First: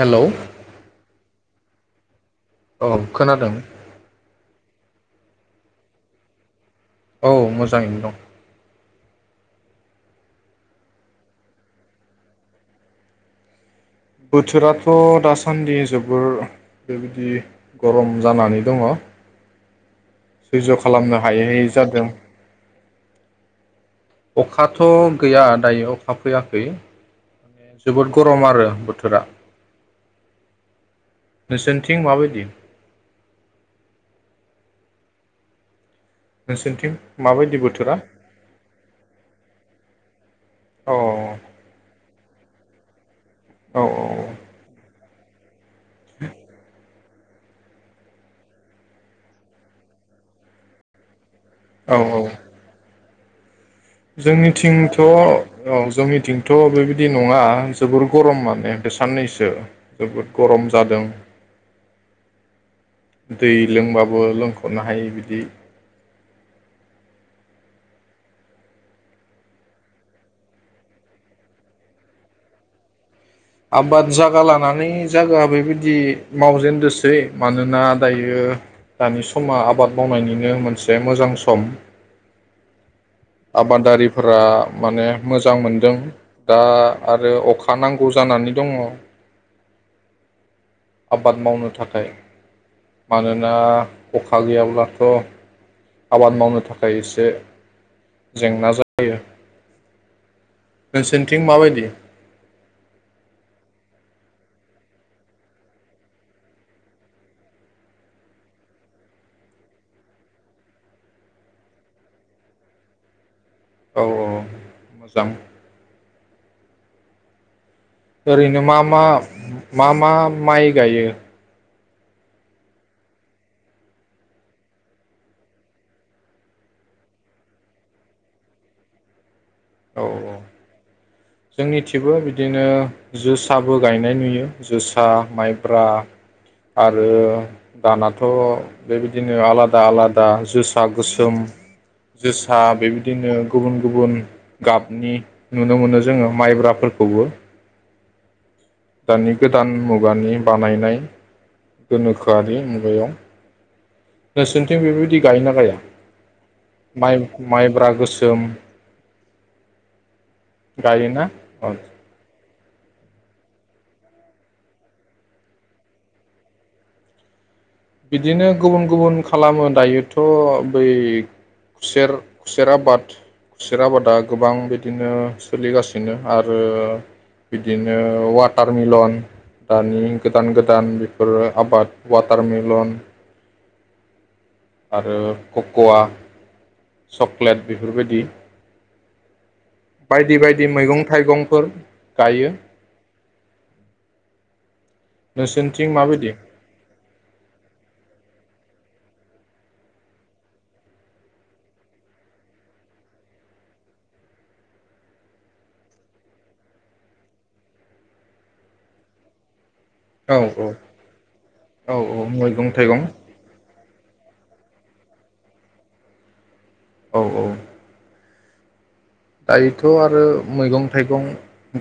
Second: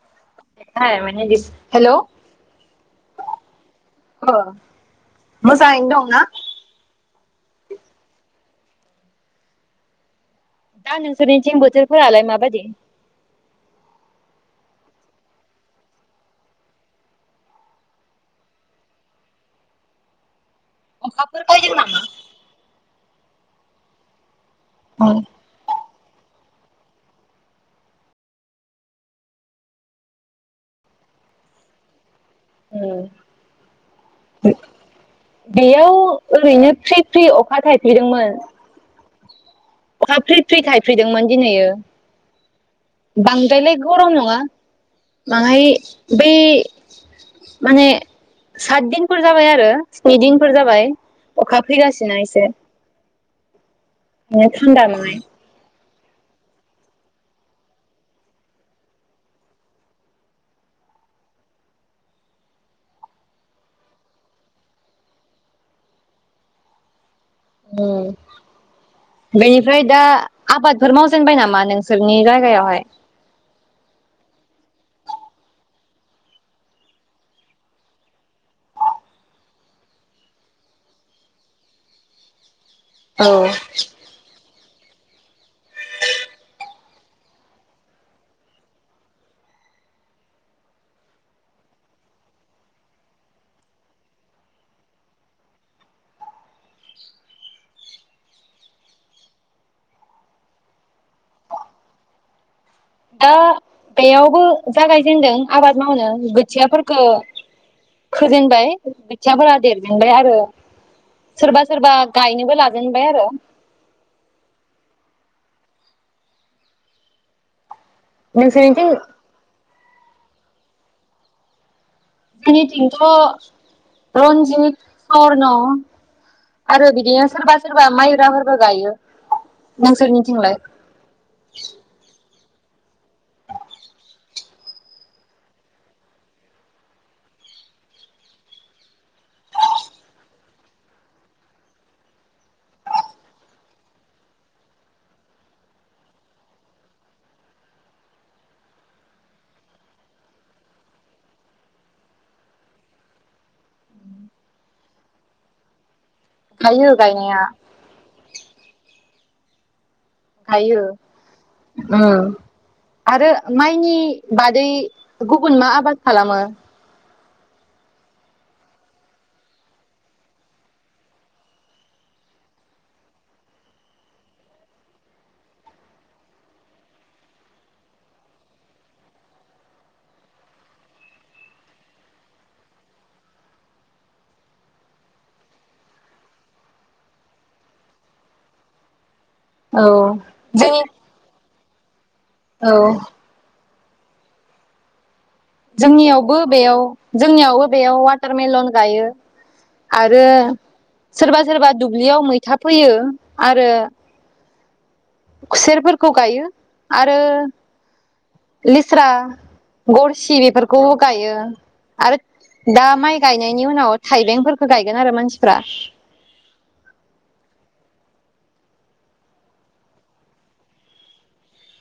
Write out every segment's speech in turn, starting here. Hello [unintelligible] hello. औ खोनादों। मोजाङैनो दंना? औ मोजाङैनो दं। दा नोंसोरनिथिं बोथोर फोरालाय मा बादि? बोथोराथ दासान्दि जोबोर बेबायदि गरम जानानै दङ। सैज खालामनो अखाफोर हायै हायै फैदों नामा? जादों। अखाथ गैया दायो अखा फैया खै माने जोबोद गरम आरो बोथोरा। नोंसिनिथिं माबाय ओ। [unintelligible] बेयाव ओरैनो नोंसोरनिथिं फ्रि फ्रि अखा माबायदि बोथोरा थायफ्रिदोंमोन। अखा फ्रि फ्रि अ औ थाइफ्रिदोंमोन दिनैयो। बांद्रायलाय औ गरम नङा। बांहाय। बे। माने सात दिनफोर जाबाय आरो स्नि दिनफोर जाबाय। अखा फैगासिनो एसे। बिनो जोंनि थान्दा थिंथ' बाङाय औ जोंनिथिंथ' बेबायदि नङा जोबोर गरम माने बे साननैसो जोबोर गरम जादों दै लोंबाबो लोंख'नो हायि बिदि। उम बेनिफ्राय दा आबादफोर मावजेनबाय नामा नोंसोरनि जायगायावहाय? आबाद जागा लानानै जागा बेबायदि मावजेनदोंसै मानोना दायो दानि समा आबाद मावनायनिनो मोनसे मोजां सम। औ आबादारिफोरा माने मोजां मोनदों दा आरो अखा नांगौ जानानै दङ आबाद मावनो थाखाय मानोना अखा गैयाब्लाथ' आबाद मावनो थाखाय एसे जेंना जायो। नोंसोरनिथिं माबायदि? दा बेयावबो जागायजेनदों आबाद मावनो बोथियाफोरफोरखौ फोजेनबाय गोथियाफोरा देरजेनबाय आरो सोरबा सोरबा गायनोबो लाजेनबाय आरो। औ औ मोजां। ओरैनो मा नोंसोरनिथिं मा? मा मा माइ गायो? जोंनिथिंथ' रन्जित सरन' आरो बिदिनो सोरबा सोरबा माइब्राफोरबो गायो। औ औ नोंसोरनिथिंलाय? [inaudible] जोंनिथिंबो बिदिनो जोसाबो गायनाय नुयो जोसा माइब्रा आरो दानाथ' बेबायदिनो आलादा आलादा जोसा गोसोम जोसा बेबायदिनो गुबुन गुबुन गाबनि नुनो मोनो जोङो माइब्राफोरखौबो दानि गोदान मुगानि बानायनाय गोनोखोआरि मुगायाव। नोंरसोरनिथिं बेबायदि गायो ना गाया? गायो माइ गायनाया माइब्रा गोसोम। गायो गायोना उम। आरो माइनि बादै गुबुन मा आबाद खालामो? बिदिनो गुबुन गुबुन खालामो दायोथ' बै खुसेर खुसेर आबाद खुसेर आबादा गोबां बिदिनो सोलिगासिनो आरो बिदिनो वाटार मिलन दानि गोदान गोदान बेफोरो आबाद वाटार मिल लन। आरो ककवा चक्लेट बेफोरबायदि। औ बायदि बायदि जोंनि मैगं-थाइगंफोर। औ। नोंसोरनिथिं माबायदि जोंनियावबो बेयाव जोंनियावबो बेयाव वाटारमेलन गायो आरो सोरबा सोरबा दुब्लियाव मैथा फोयो आरो खुसेरफोरखौ गायो आरो लेस्रा गरसि औ बेफोरखौबो गायो औ आरो औ मैगं दा थाइगं माइ गायनायनि उनाव थाइबेंफोरखौ गाय गायदों आरो मानसिफोरा। औ औ। दायोथ' आरो मैगं-थाइगं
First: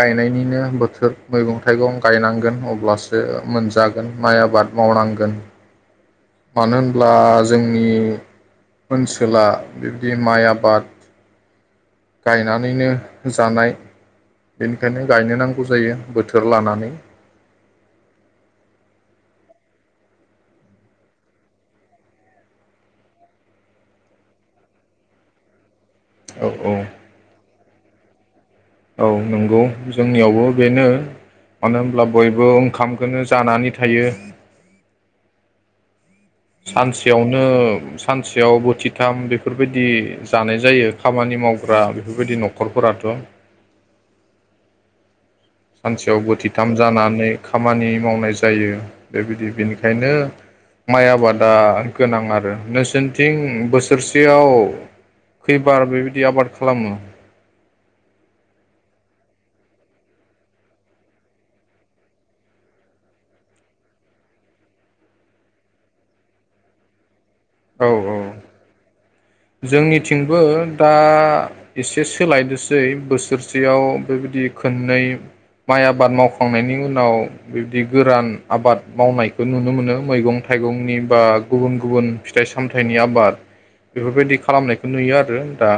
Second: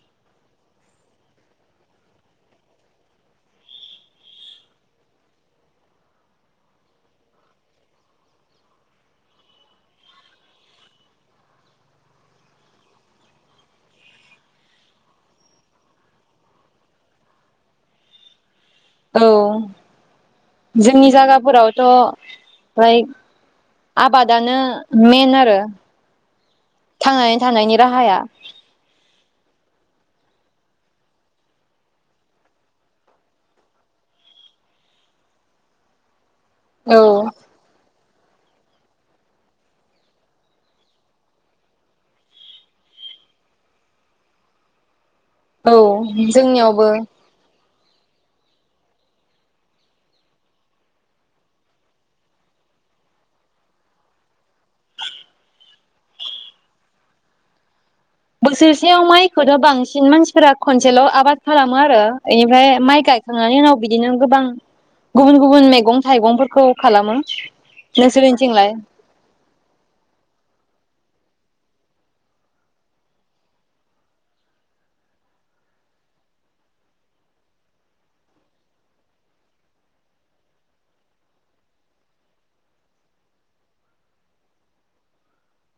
गायनायनिनो बोथोर मैगं-थाइगं गायनांगोन अब्लासो मोनजागोन माइ आबाद मावनांगोन। मानो होनब्ला जोंनि ओनसोला बिब्दि माइ आबाद गायनानैनो जानाय बेनिखायनो गायनो नांगौ जायो बोथोर लानानै। औ जोंनि जागाफोरावथ' माइ आबादानो मेन आरो। औ औ थांनानै थानायनि राहाया औ नंगौ जोंनियावबो बेनो मानो होनब्ला बयबो ओंखामखोनो जानानै थायो। औ सानसेयावनो सानसेयाव बोथिथाम बेफोरबायदि जानाय जायो खामानि मावग्रा बेफोरबायदि नखरफोराथ'। औ सानसेयाव बोथिथाम जोंनियावबो जानानै खाम खामानि मावनाय जायो बेबायदि बेनिखायनो माइ आबादा गोनां आरो नोंसोरनिथिं बोसोरसेयाव खैबार बेबायदि आबाद खालामो? बोसोरसेयाव माइखौथ' बांसिन मानसिफोरा खनसेल आबाद खालामो आरो इनिफ्राय माइ गायखांनायनि उनाव बिदिनो गोबां गुबुन गुबुन मैगं थाइगंफोरखौ खालामो। औ औ नोंसोरनिथिंलाय? जोंनिथिंबो दा एसे सोलायदोसै बोसोरसेयाव बेबायदि खोननै माइ आबाद मावखांनायनि उनाव बिब्दि गोरान आबाद मावनायखौ नुनो मोनो मैगं थाइगंनि बा गुबुन गुबुन फिथाइ सामथाइनि आबाद बेफोरबायदि खालामनायखौ नुयो आरो दा।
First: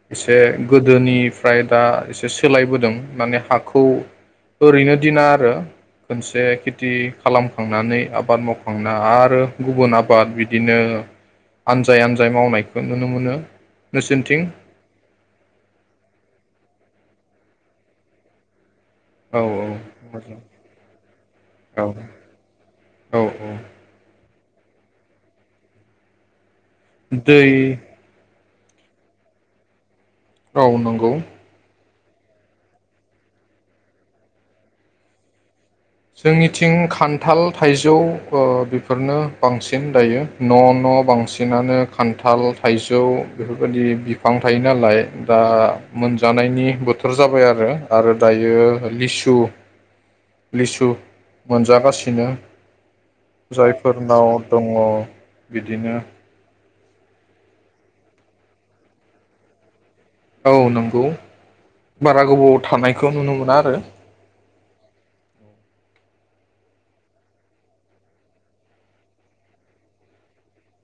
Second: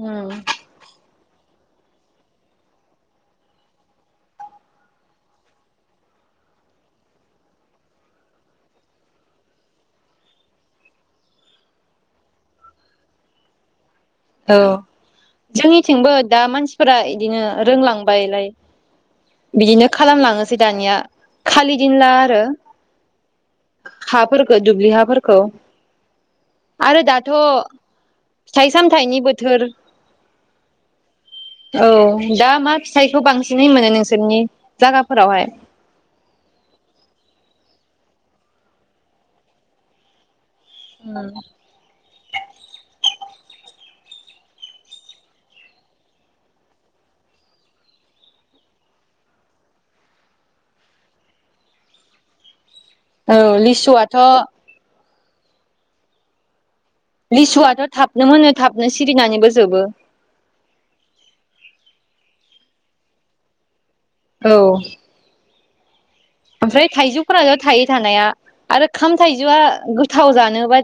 उम एसे गोदोनि ओमफ्राय दा एसे सोलायबोदों माने हाखौ ओरैनो दिना आरो खोनसे खेथि खालामखांनानै आबाद मावखांना आरो गुबुन आबाद बिदिनो आनसफोर आनजाय आनजाय मावनायखौ नुनो मोनो। नोंसोरनिथिं औ जोंनिथिंबो दा मानसिफोरा बिदिनो रोंलांबायलाय। औ बिदिनो मोजां खालामलाङोनोसै दानिया खालि औ दिनला आरो औ हाफोरखौ दुब्लिहाफोरखौ। आरो दाथ'। दै सायसाम फिथाइनि बोथोर औ नंगौ। औ दा मा फिथाइखौ बांसिनै मोनो नोंसोरनि जागाफोरावहाय। जोंनिथिं खान्थाल थाइजौ ओ बेफोरनो बांसिन दायो न' न' बांसिनानो खान्थाल, थाइजौ बेफोरबायदि बिफां थायो नालाय दा मोनजानायनि बोथोर जाबाय आरो आरो दायो लिसु लिसु मोनजागासिनो। औ लिसुआथ' जायफोरनाव दङ। बिदिनो लिसुआथ' थाबनो मोनो थाबनो सिरिनानैबो जोबो। औ नंगौ बारा गोबाव थानायखौ नुनो मोना आरो। औ। ओमफ्राय थाइजौफोराल थायो थानाया आरो खाम थाइजौआ गोथाव जानोबा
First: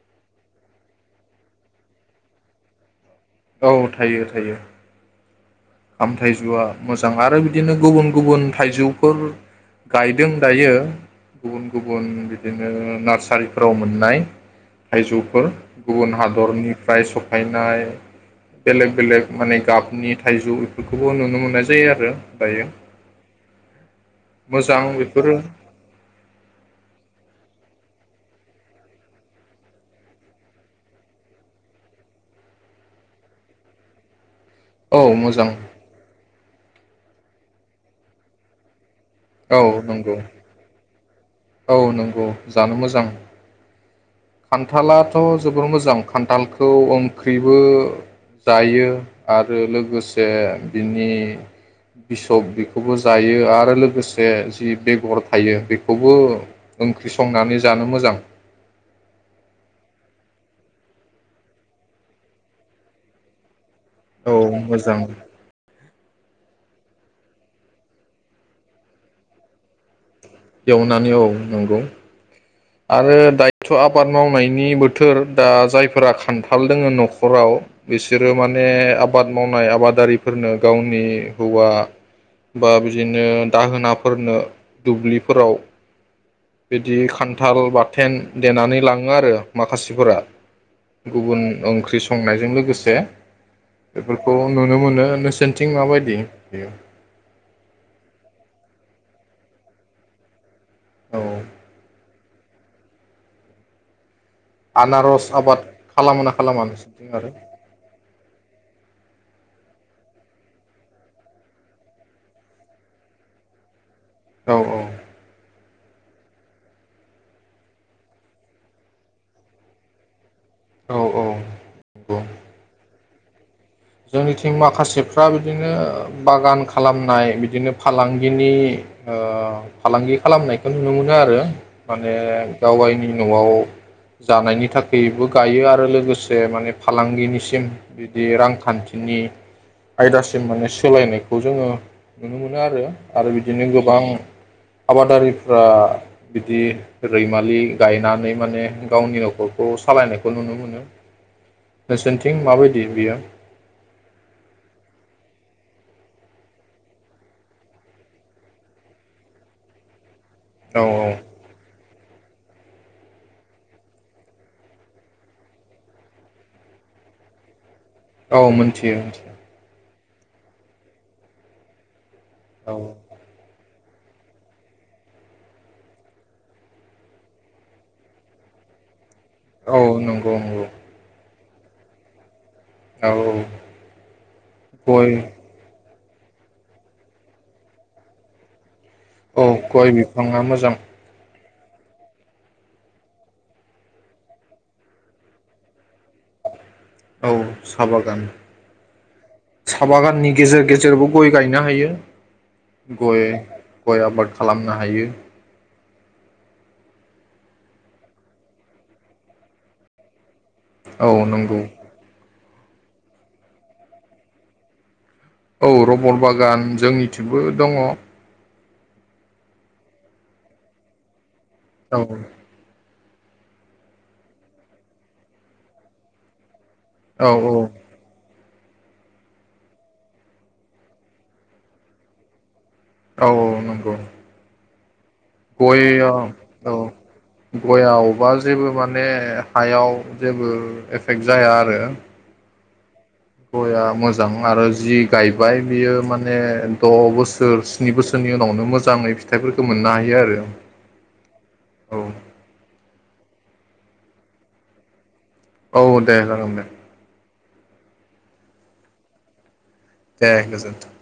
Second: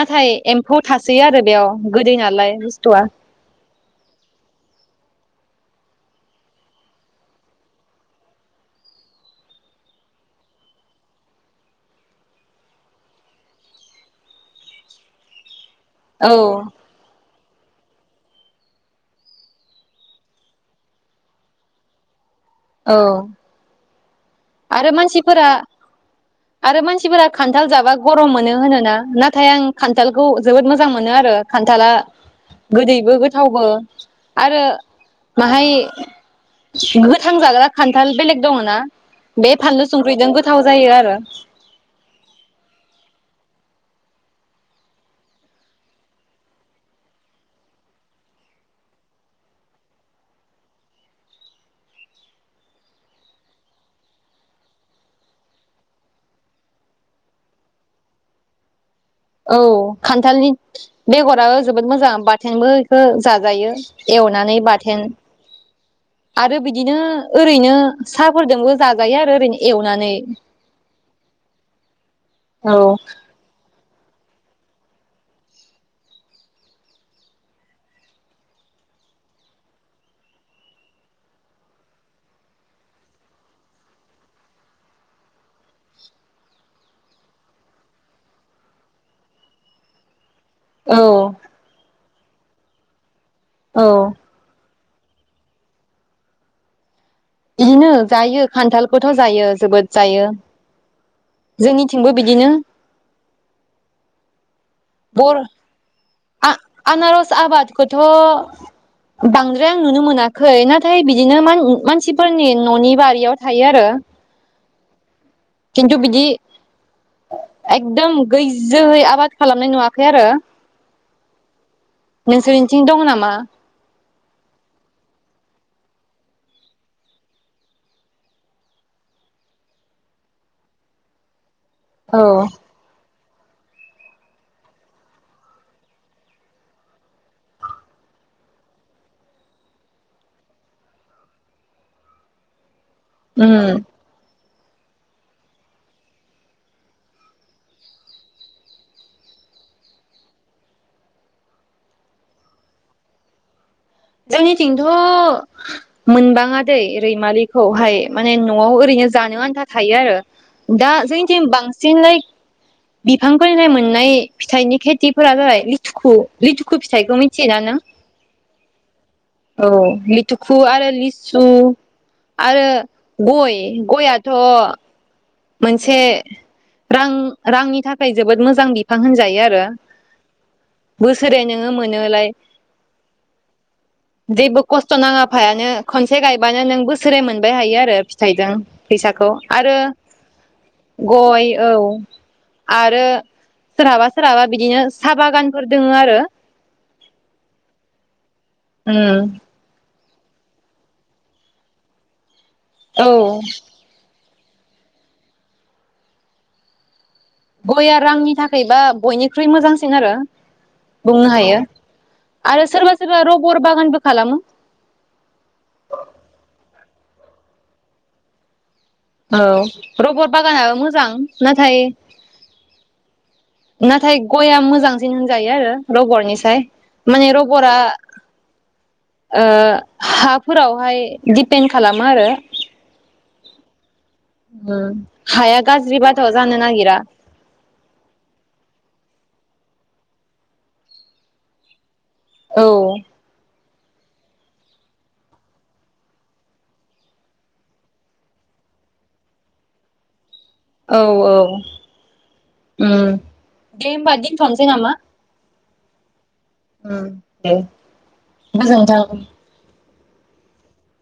नाथाय एम्फौ थासोयो आरो बेयाव गोदै नालाय बुस्थुआ। औ थायो थायो। खाम थाइजौआ मोजां आरो बिदिनो गुबुन गुबुन थाइजौफोर गायदों दायो गुबुन गुबुन बिदिनो नार्सारिफोराव मोननाय थाइजौफोर। गुबुन औ हादरनिफ्राय सब फैनाय बेलेक बेलेक माने गाबनि था थाइजौ बेफोरखौबो नुनो मोननाय जायो आरो। दायो औ। मोजां आरो बेफोरो मानफोरा आरो मानसिफोरा खान्थाल खान्थाल जाबा गरम मोनो होनोना नाथाय आं खान्थालखौ जोबोद मोजां मोनो आरो खान्थाला गोदैबो गोथावबो। आरो औ मोजां माहाय गोथां जाग्रा खान्थाल बेलेग दङ ना। बे औ फानलु नंगौ संख्रिजों गोथाव जायो आरो। औ नंगौ जानो मोजां। खान्थालाथ' जोबोर मोजां खान्थालखौ ओंख्रिबो जायो आरो लोगोसे बिनि बिसब बेखौबो जायो आरो लोगोसे जि बेगर थायो बेखौ बो ओंख्रि संनानै जानो मोजां। औ खान्थालनि बेगराबो जोबोद मोजां बाथेंबो इखो जा जायो। औ एवनानै मोजां बाथोन। आरो बिदिनो ओरैनो साहाफोरजोंबो जाजायो आरो ओरैनो एवनानै। एवनानै औ नंगौ। औ आरो दायथ' आबाद मावनायनि बोथोर दा जायफोरा खान्थाल दोङो नखराव बिसोरो माने आबाद मावनाय आबादारिफोरनो गावनि हौवा बा बिदिनो दाहोनाफोरनो दुब्लिफोराव बिदि खान थाल बाथेन देनानै लाङो आरो माखासेफोरा। औ गुबुन ओंख्रि सं संनायजों लोगोसे औ बेफोरखौ नो नुनो मोनो नोंसोरनिथिं माबायदि बेयो। इदिनो जायो खान्थालखौथ' जायो जोबोद जायो। औ जोंनिथिंबो बिदिनो आनारस बर- आबाद खालामो ना खालामा नोंसोरनिथिं आरो आ-आनारस आबादखौथ' बांद्राय आं नुनो मोनाखै नाथाय बिदिनो मान-मानसिफोरनि न'नि बारियाव थायो आरो। औ औ। खिन्थु बिदि, [inaudible] एकदम गैजोहै आबाद खालामनाय नुवाखै आरो। औ औ नंगौ। मा? जोंनिथिं माखासेफ्रा बिदिनो बागान खालामनाय बिदिनो फालांगिनि ओ फालांगि खालामनायखौ नुनो मोनो आरो। माने औ गावगायनि न'आव जानायनि थाखायबो गायो आरो लोगोसे माने फालांगिनिसिम बिदि रां खान्थिनि आयदासिम माने सोलायनायखौ जोंङो नुनो मोनो आरो आरो उम बिदिनो गोबां आबादारिफ्रा बिदि रैमालि गायनानै माने गावनि नखरखौ सालायनायखौ नुनो मोनो। नोंसोरनिथिं माबायदि बियो? जोंनिथिंथ' मोनबाङादै रैमालिखौहाय माने नआव ओरैनो जानो आन्था थायो आरो। औ दा जोंथिं बांसिनै बिफां फोरनि मोननाय फिथाइनि खेथिफोरा जाबाय लिथुखु, लिथुखु फिथाइखौ मिथियोना नों? औ मोनथियो। औ लिटुखु आरो लिसु। आरो औ गय गयाथ मोनसे रां रांनि थाखाय जोबोद मोजां बिफां होनजायो औ नंगौ नंगौ जेरै नोंङो मोनोलाय औ औ जेबो खस्थ गय नांङा फायानो खनसे गायबानो नों बोसोरै मोनबाय हायो आरो फिथाइजों फैसाखौ आरो ङा मोजां गय औ आरो सोरहाबा सोरहाबा बिदिनो साहा बागानफोर दंङ आरो औ साहा बागान ओम साहा बागाननि गेजेर गेजेरावबो गय गायनो हायो। औ गय गय आबाद खालामनो हायो गया रांनि थाखायबा बयनिख्रुइ मोजांसिन आरो औ बुंनो हायो नंगौ आरो सोरबा सोरबा रबर बागानबो खालामो। औ रबर बागान जोंनिथिंबो दङ। औ रबर बागानाबो मोजां नाथाय औ नाथाय गया मोजांसिन होनजायो आरो रबरनिसाय औ माने रबरा औ ओ हाफोरावहाय दिपेन्ड खालामो आरो औ औ नंगौ उम गयाव औ गयावबा जेबो माने हायाव जेबो एफेक्ट जाया आरो औ गया मोजां आरो जि गायबाय बियो माने द बोसोर स्नि बोसोरनि उनावनो मोजांङै फिथाइफोरखौ मोननो हायो आरो औ औ। औ दे होमबा दोनथनोसै नामा? औ दे। जागोन दे ओं। दे गोजोनथों। दे गोजोनथों।